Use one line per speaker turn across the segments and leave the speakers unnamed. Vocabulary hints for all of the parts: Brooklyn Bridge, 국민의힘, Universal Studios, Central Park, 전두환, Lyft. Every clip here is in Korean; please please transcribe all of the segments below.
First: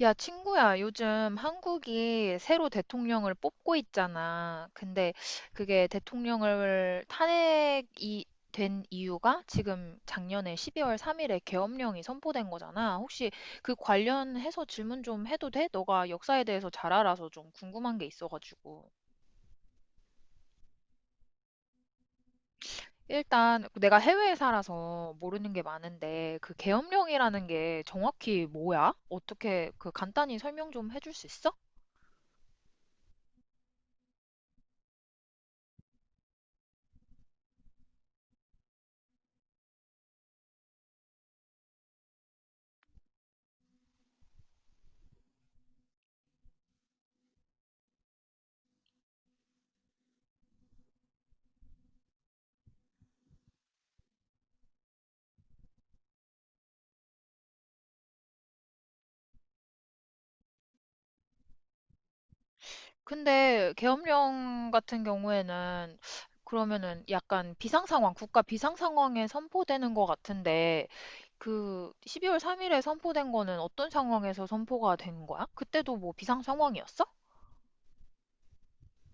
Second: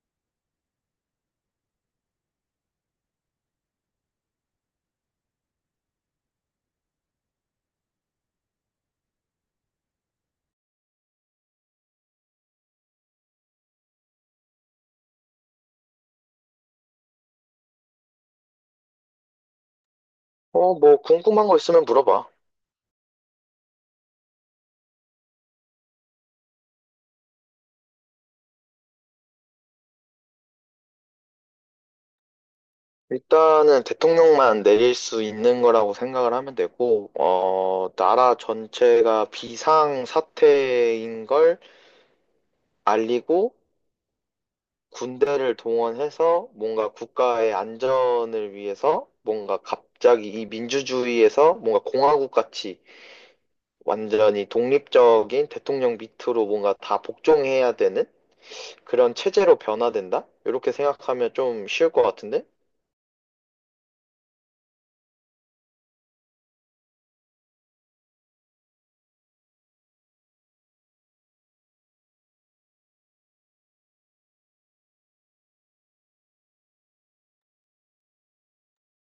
야, 친구야, 요즘 한국이 새로 대통령을 뽑고 있잖아. 근데 그게 대통령을 탄핵이 된 이유가 지금 작년에 12월 3일에 계엄령이 선포된 거잖아. 혹시 그 관련해서 질문 좀 해도 돼? 너가 역사에 대해서 잘 알아서 좀 궁금한 게 있어가지고.
어, 뭐 궁금한 거 있으면 물어봐.
일단 내가 해외에 살아서 모르는 게 많은데 그 계엄령이라는 게 정확히 뭐야? 어떻게 그 간단히 설명 좀 해줄 수 있어?
일단은 대통령만 내릴 수 있는 거라고 생각을 하면 되고, 나라 전체가 비상 사태인 걸 알리고 군대를 동원해서 뭔가 국가의 안전을 위해서 뭔가 갑자기 이 민주주의에서 뭔가 공화국 같이 완전히 독립적인 대통령 밑으로 뭔가 다 복종해야 되는 그런 체제로 변화된다? 이렇게 생각하면 좀 쉬울 것 같은데?
근데 계엄령 같은 경우에는 그러면은 약간 비상상황, 국가 비상상황에 선포되는 것 같은데 그 12월 3일에 선포된 거는 어떤 상황에서 선포가 된 거야? 그때도 뭐 비상 상황이었어?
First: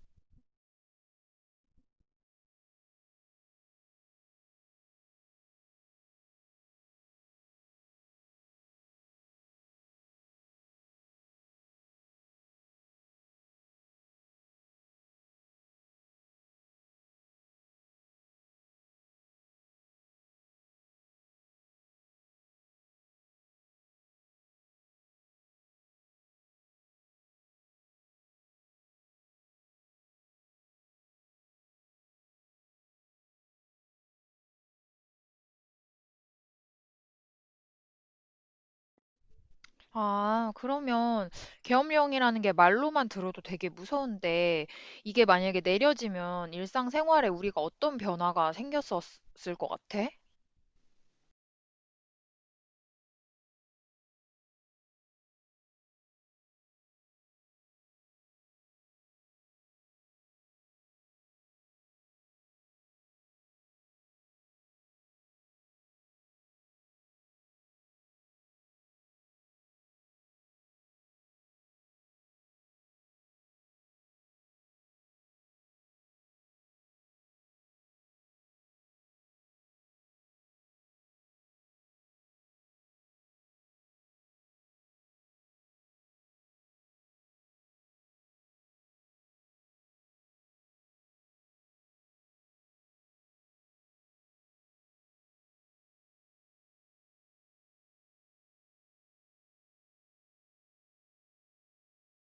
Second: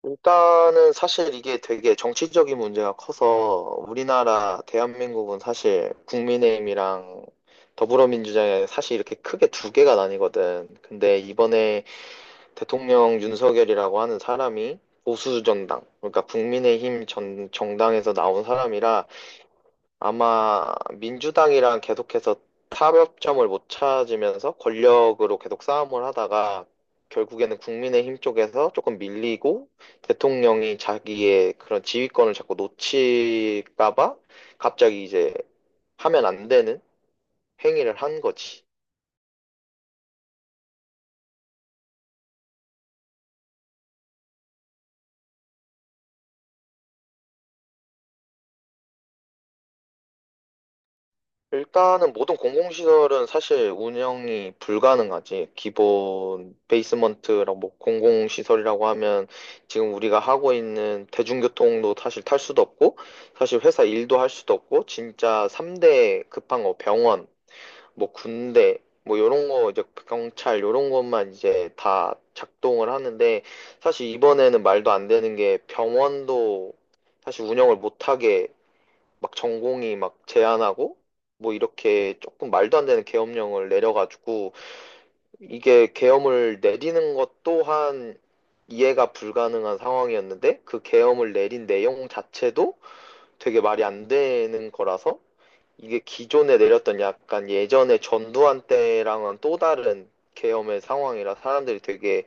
일단은 사실 이게 되게 정치적인 문제가 커서 우리나라 대한민국은 사실 국민의힘이랑 더불어민주당이 사실 이렇게 크게 두 개가 나뉘거든. 근데 이번에 대통령 윤석열이라고 하는 사람이 보수 정당, 그러니까 국민의힘 정당에서 나온 사람이라 아마 민주당이랑 계속해서 타협점을 못 찾으면서 권력으로 계속 싸움을 하다가 결국에는 국민의힘 쪽에서 조금 밀리고 대통령이 자기의 그런 지휘권을 자꾸 놓칠까 봐 갑자기 이제 하면 안 되는 행위를 한 거지.
아, 그러면 계엄령이라는 게 말로만 들어도 되게 무서운데 이게 만약에 내려지면 일상생활에 우리가 어떤 변화가 생겼었을 것 같아?
일단은 모든 공공시설은 사실 운영이 불가능하지. 기본 베이스먼트라고 뭐 공공시설이라고 하면 지금 우리가 하고 있는 대중교통도 사실 탈 수도 없고, 사실 회사 일도 할 수도 없고, 진짜 3대 급한 거 병원, 뭐 군대, 뭐 요런 거 이제 경찰 요런 것만 이제 다 작동을 하는데, 사실 이번에는 말도 안 되는 게 병원도 사실 운영을 못하게 막 전공이 막 제한하고 뭐 이렇게 조금 말도 안 되는 계엄령을 내려가지고 이게 계엄을 내리는 것 또한 이해가 불가능한 상황이었는데, 그 계엄을 내린 내용 자체도 되게 말이 안 되는 거라서 이게 기존에 내렸던 약간 예전에 전두환 때랑은 또 다른 계엄의 상황이라 사람들이 되게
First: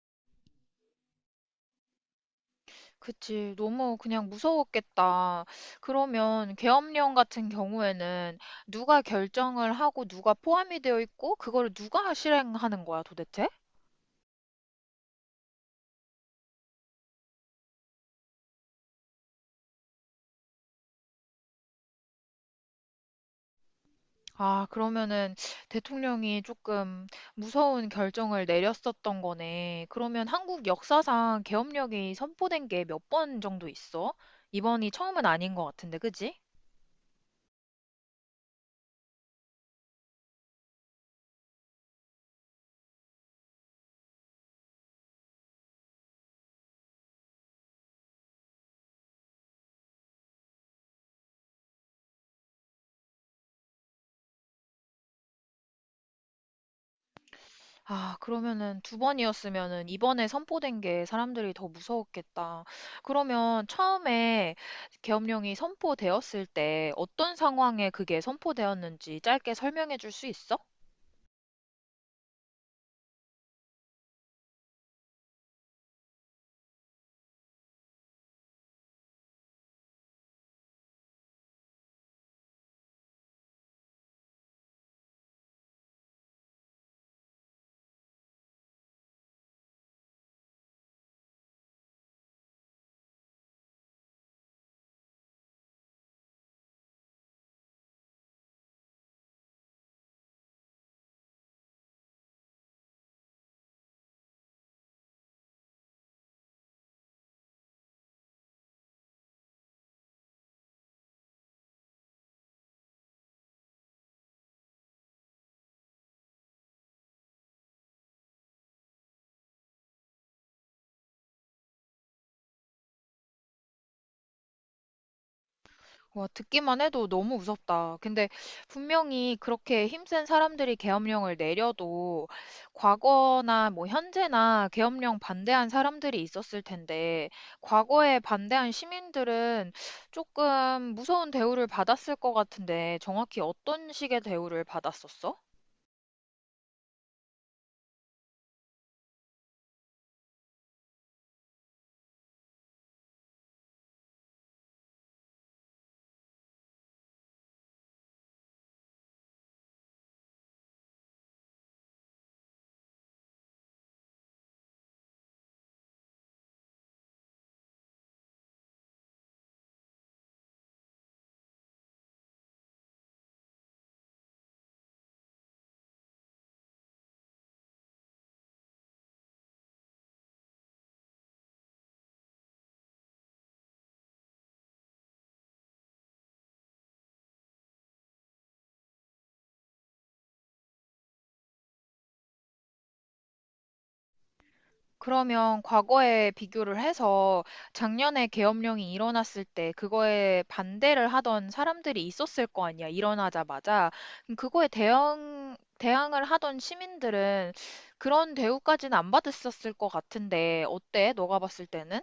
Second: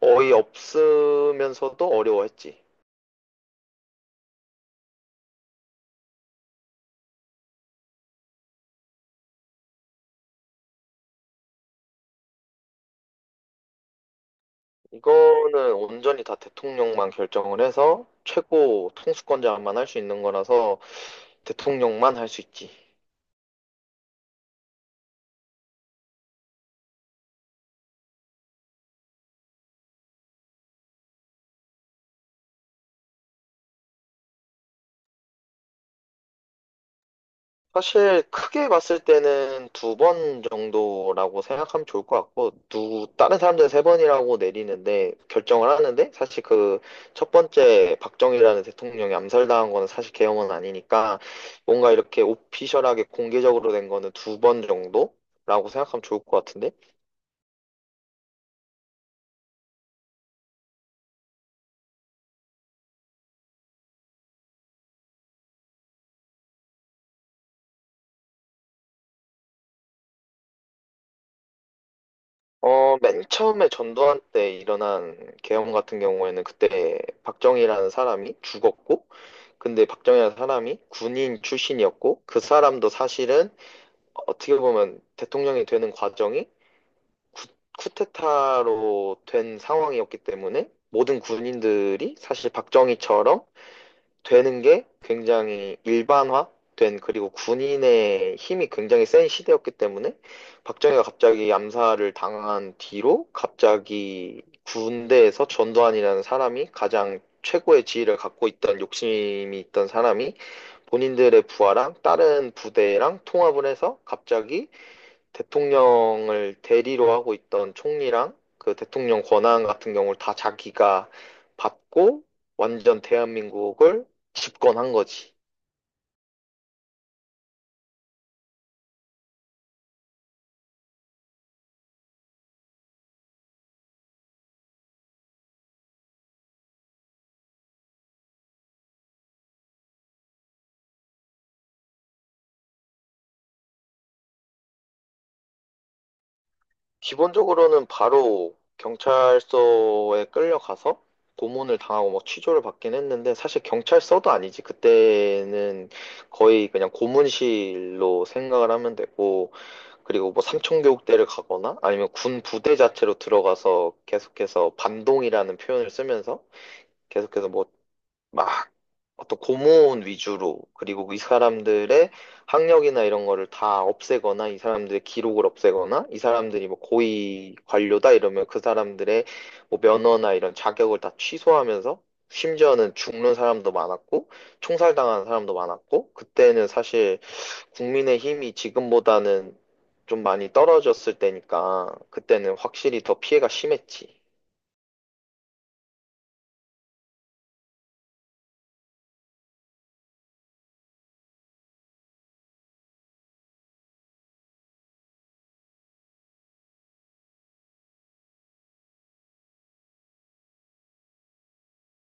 어이없으면서도 어려워했지.
그치. 너무 그냥 무서웠겠다. 그러면 계엄령 같은 경우에는 누가 결정을 하고 누가 포함이 되어 있고 그거를 누가 실행하는 거야 도대체?
이거는 온전히 다 대통령만 결정을 해서 최고 통수권자만 할 수 있는 거라서 대통령만 할 수 있지.
아, 그러면은 대통령이 조금 무서운 결정을 내렸었던 거네. 그러면 한국 역사상 계엄령이 선포된 게 몇 번 정도 있어? 이번이 처음은 아닌 것 같은데, 그지?
사실 크게 봤을 때는 두 번 정도라고 생각하면 좋을 것 같고, 다른 사람들은 세 번이라고 내리는데, 결정을 하는데, 사실 그 첫 번째 박정희라는 대통령이 암살당한 거는 사실 계엄은 아니니까, 뭔가 이렇게 오피셜하게 공개적으로 된 거는 두 번 정도라고 생각하면 좋을 것 같은데?
아, 그러면은 두 번이었으면은 이번에 선포된 게 사람들이 더 무서웠겠다. 그러면 처음에 계엄령이 선포되었을 때 어떤 상황에 그게 선포되었는지 짧게 설명해 줄 수 있어?
맨 처음에 전두환 때 일어난 계엄 같은 경우에는 그때 박정희라는 사람이 죽었고, 근데 박정희라는 사람이 군인 출신이었고, 그 사람도 사실은 어떻게 보면 대통령이 되는 과정이 쿠, 쿠데타로 된 상황이었기 때문에 모든 군인들이 사실 박정희처럼 되는 게 굉장히 일반화된, 그리고 군인의 힘이 굉장히 센 시대였기 때문에 박정희가 갑자기 암살을 당한 뒤로 갑자기 군대에서 전두환이라는 사람이 가장 최고의 지위를 갖고 있던, 욕심이 있던 사람이 본인들의 부하랑 다른 부대랑 통합을 해서 갑자기 대통령을 대리로 하고 있던 총리랑 그 대통령 권한 같은 경우를 다 자기가 받고 완전 대한민국을 집권한 거지.
와, 듣기만 해도 너무 무섭다. 근데 분명히 그렇게 힘센 사람들이 계엄령을 내려도 과거나 뭐 현재나 계엄령 반대한 사람들이 있었을 텐데 과거에 반대한 시민들은 조금 무서운 대우를 받았을 것 같은데 정확히 어떤 식의 대우를 받았었어?
기본적으로는 바로 경찰서에 끌려가서 고문을 당하고 뭐 취조를 받긴 했는데, 사실 경찰서도 아니지. 그때는 거의 그냥 고문실로 생각을 하면 되고 그리고 뭐 삼청교육대를 가거나 아니면 군 부대 자체로 들어가서 계속해서 반동이라는 표현을 쓰면서 계속해서 뭐, 막, 어떤 고문 위주로, 그리고 이 사람들의 학력이나 이런 거를 다 없애거나, 이 사람들의 기록을 없애거나, 이 사람들이 뭐 고위 관료다 이러면 그 사람들의 뭐 면허나 이런 자격을 다 취소하면서, 심지어는 죽는 사람도 많았고, 총살당한 사람도 많았고, 그때는 사실 국민의 힘이 지금보다는 좀 많이 떨어졌을 때니까, 그때는 확실히 더 피해가 심했지.
그러면 과거에 비교를 해서 작년에 계엄령이 일어났을 때 그거에 반대를 하던 사람들이 있었을 거 아니야, 일어나자마자. 그럼 그거에 대응, 대항을 하던 시민들은 그런 대우까지는 안 받았었을 것 같은데, 어때? 너가 봤을 때는?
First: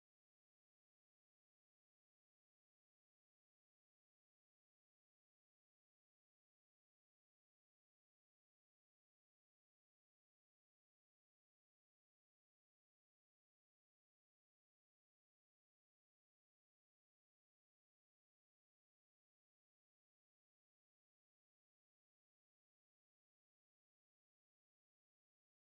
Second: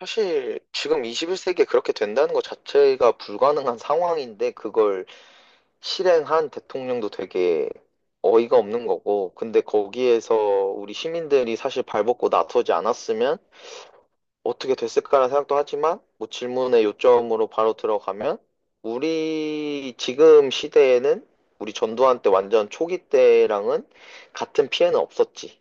사실 지금 21세기에 그렇게 된다는 것 자체가 불가능한 상황인데 그걸 실행한 대통령도 되게 어이가 없는 거고, 근데 거기에서 우리 시민들이 사실 발벗고 나서지 않았으면 어떻게 됐을까라는 생각도 하지만, 뭐 질문의 요점으로 바로 들어가면 우리 지금 시대에는 우리 전두환 때 완전 초기 때랑은 같은 피해는 없었지.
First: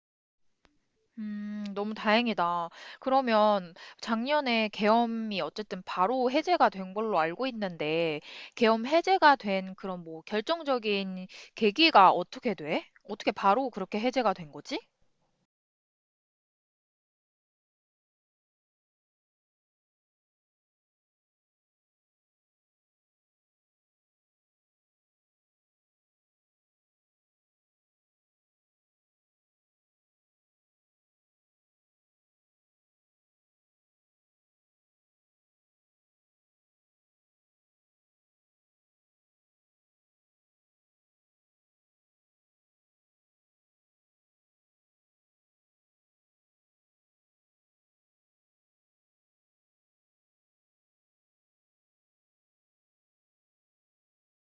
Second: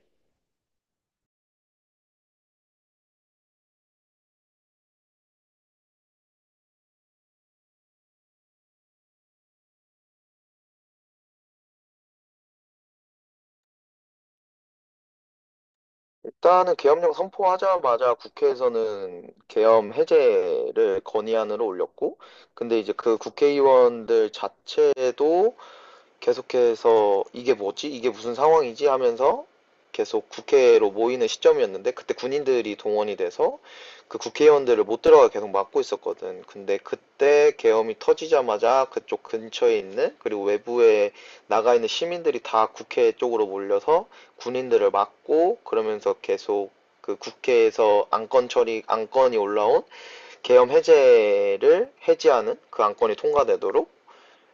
너무 다행이다. 그러면 작년에 계엄이 어쨌든 바로 해제가 된 걸로 알고 있는데, 계엄 해제가 된 그런 뭐 결정적인 계기가 어떻게 돼? 어떻게 바로 그렇게 해제가 된 거지?
일단은 계엄령 선포하자마자 국회에서는 계엄 해제를 건의안으로 올렸고, 근데 이제 그 국회의원들 자체도 계속해서 이게 뭐지? 이게 무슨 상황이지? 하면서 계속 국회로 모이는 시점이었는데, 그때 군인들이 동원이 돼서 그 국회의원들을 못 들어가 계속 막고 있었거든. 근데 그때 계엄이 터지자마자 그쪽 근처에 있는, 그리고 외부에 나가 있는 시민들이 다 국회 쪽으로 몰려서 군인들을 막고 그러면서 계속 그 국회에서 안건 처리, 안건이 올라온 계엄 해제를 해제하는 그 안건이 통과되도록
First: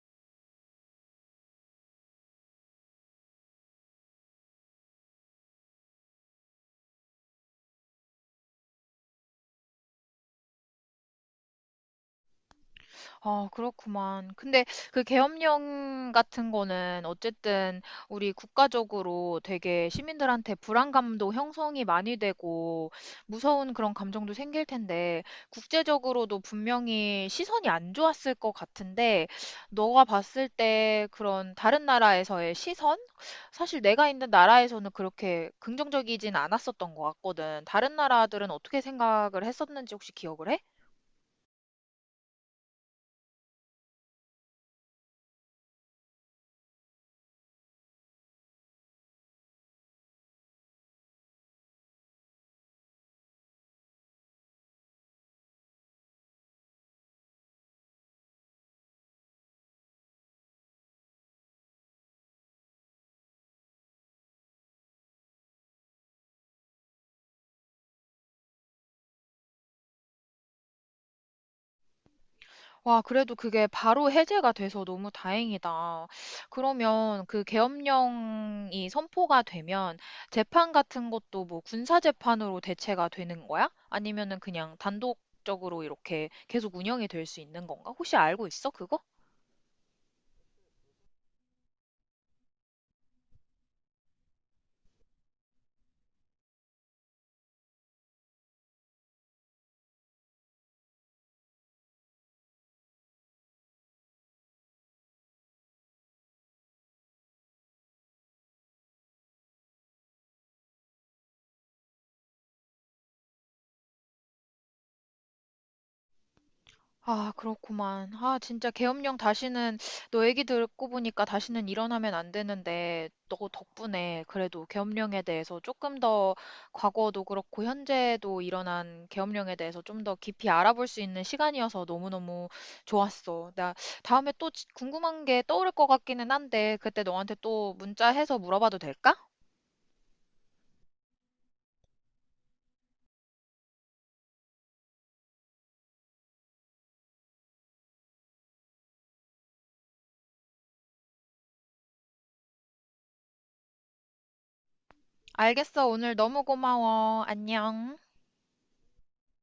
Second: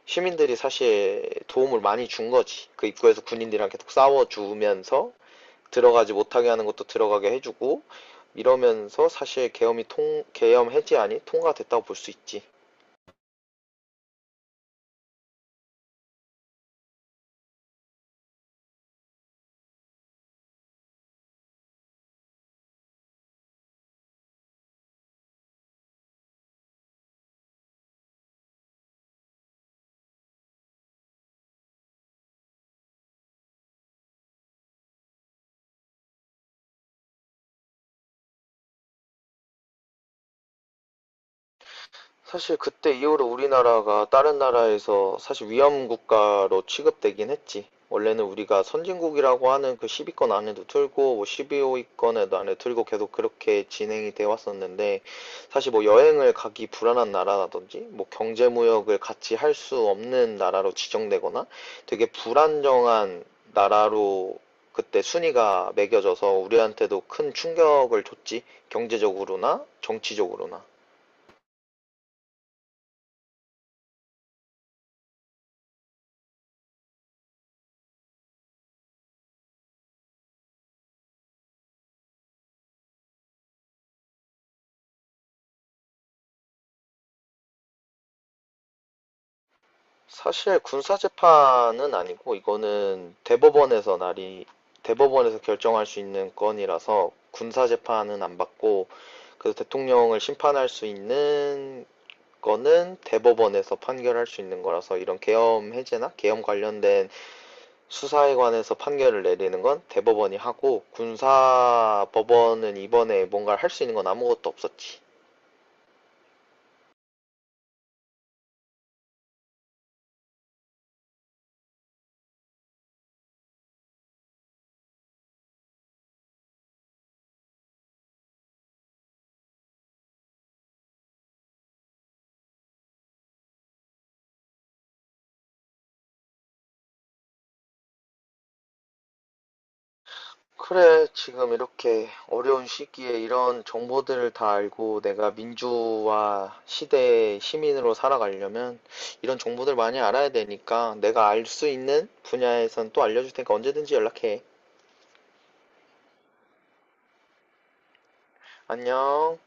시민들이 사실 도움을 많이 준 거지. 그 입구에서 군인들이랑 계속 싸워주면서 들어가지 못하게 하는 것도 들어가게 해주고 이러면서 사실 계엄 해제안이 통과됐다고 볼 수 있지.
아, 그렇구만. 근데 그 계엄령 같은 거는 어쨌든 우리 국가적으로 되게 시민들한테 불안감도 형성이 많이 되고 무서운 그런 감정도 생길 텐데 국제적으로도 분명히 시선이 안 좋았을 것 같은데 너가 봤을 때 그런 다른 나라에서의 시선? 사실 내가 있는 나라에서는 그렇게 긍정적이진 않았었던 것 같거든. 다른 나라들은 어떻게 생각을 했었는지 혹시 기억을 해?
사실 그때 이후로 우리나라가 다른 나라에서 사실 위험 국가로 취급되긴 했지. 원래는 우리가 선진국이라고 하는 그 10위권 안에도 들고 뭐 12위권에도 안에 들고 계속 그렇게 진행이 되어 왔었는데, 사실 뭐 여행을 가기 불안한 나라라든지 뭐 경제 무역을 같이 할 수 없는 나라로 지정되거나 되게 불안정한 나라로 그때 순위가 매겨져서 우리한테도 큰 충격을 줬지. 경제적으로나 정치적으로나.
와, 그래도 그게 바로 해제가 돼서 너무 다행이다. 그러면 그 계엄령이 선포가 되면 재판 같은 것도 뭐 군사 재판으로 대체가 되는 거야? 아니면은 그냥 단독적으로 이렇게 계속 운영이 될 수 있는 건가? 혹시 알고 있어, 그거?
사실 군사 재판은 아니고 이거는 대법원에서 결정할 수 있는 건이라서 군사 재판은 안 받고, 그 대통령을 심판할 수 있는 거는 대법원에서 판결할 수 있는 거라서 이런 계엄 해제나 계엄 관련된 수사에 관해서 판결을 내리는 건 대법원이 하고, 군사 법원은 이번에 뭔가를 할 수 있는 건 아무것도 없었지.
아, 그렇구만. 아, 진짜 계엄령 다시는 너 얘기 듣고 보니까 다시는 일어나면 안 되는데 너 덕분에 그래도 계엄령에 대해서 조금 더 과거도 그렇고 현재도 일어난 계엄령에 대해서 좀 더 깊이 알아볼 수 있는 시간이어서 너무너무 좋았어. 나 다음에 또 궁금한 게 떠오를 것 같기는 한데 그때 너한테 또 문자해서 물어봐도 될까?
그래, 지금 이렇게 어려운 시기에 이런 정보들을 다 알고 내가 민주화 시대의 시민으로 살아가려면 이런 정보들 많이 알아야 되니까 내가 알 수 있는 분야에선 또 알려줄 테니까 언제든지 연락해.
알겠어. 오늘 너무 고마워. 안녕.
안녕.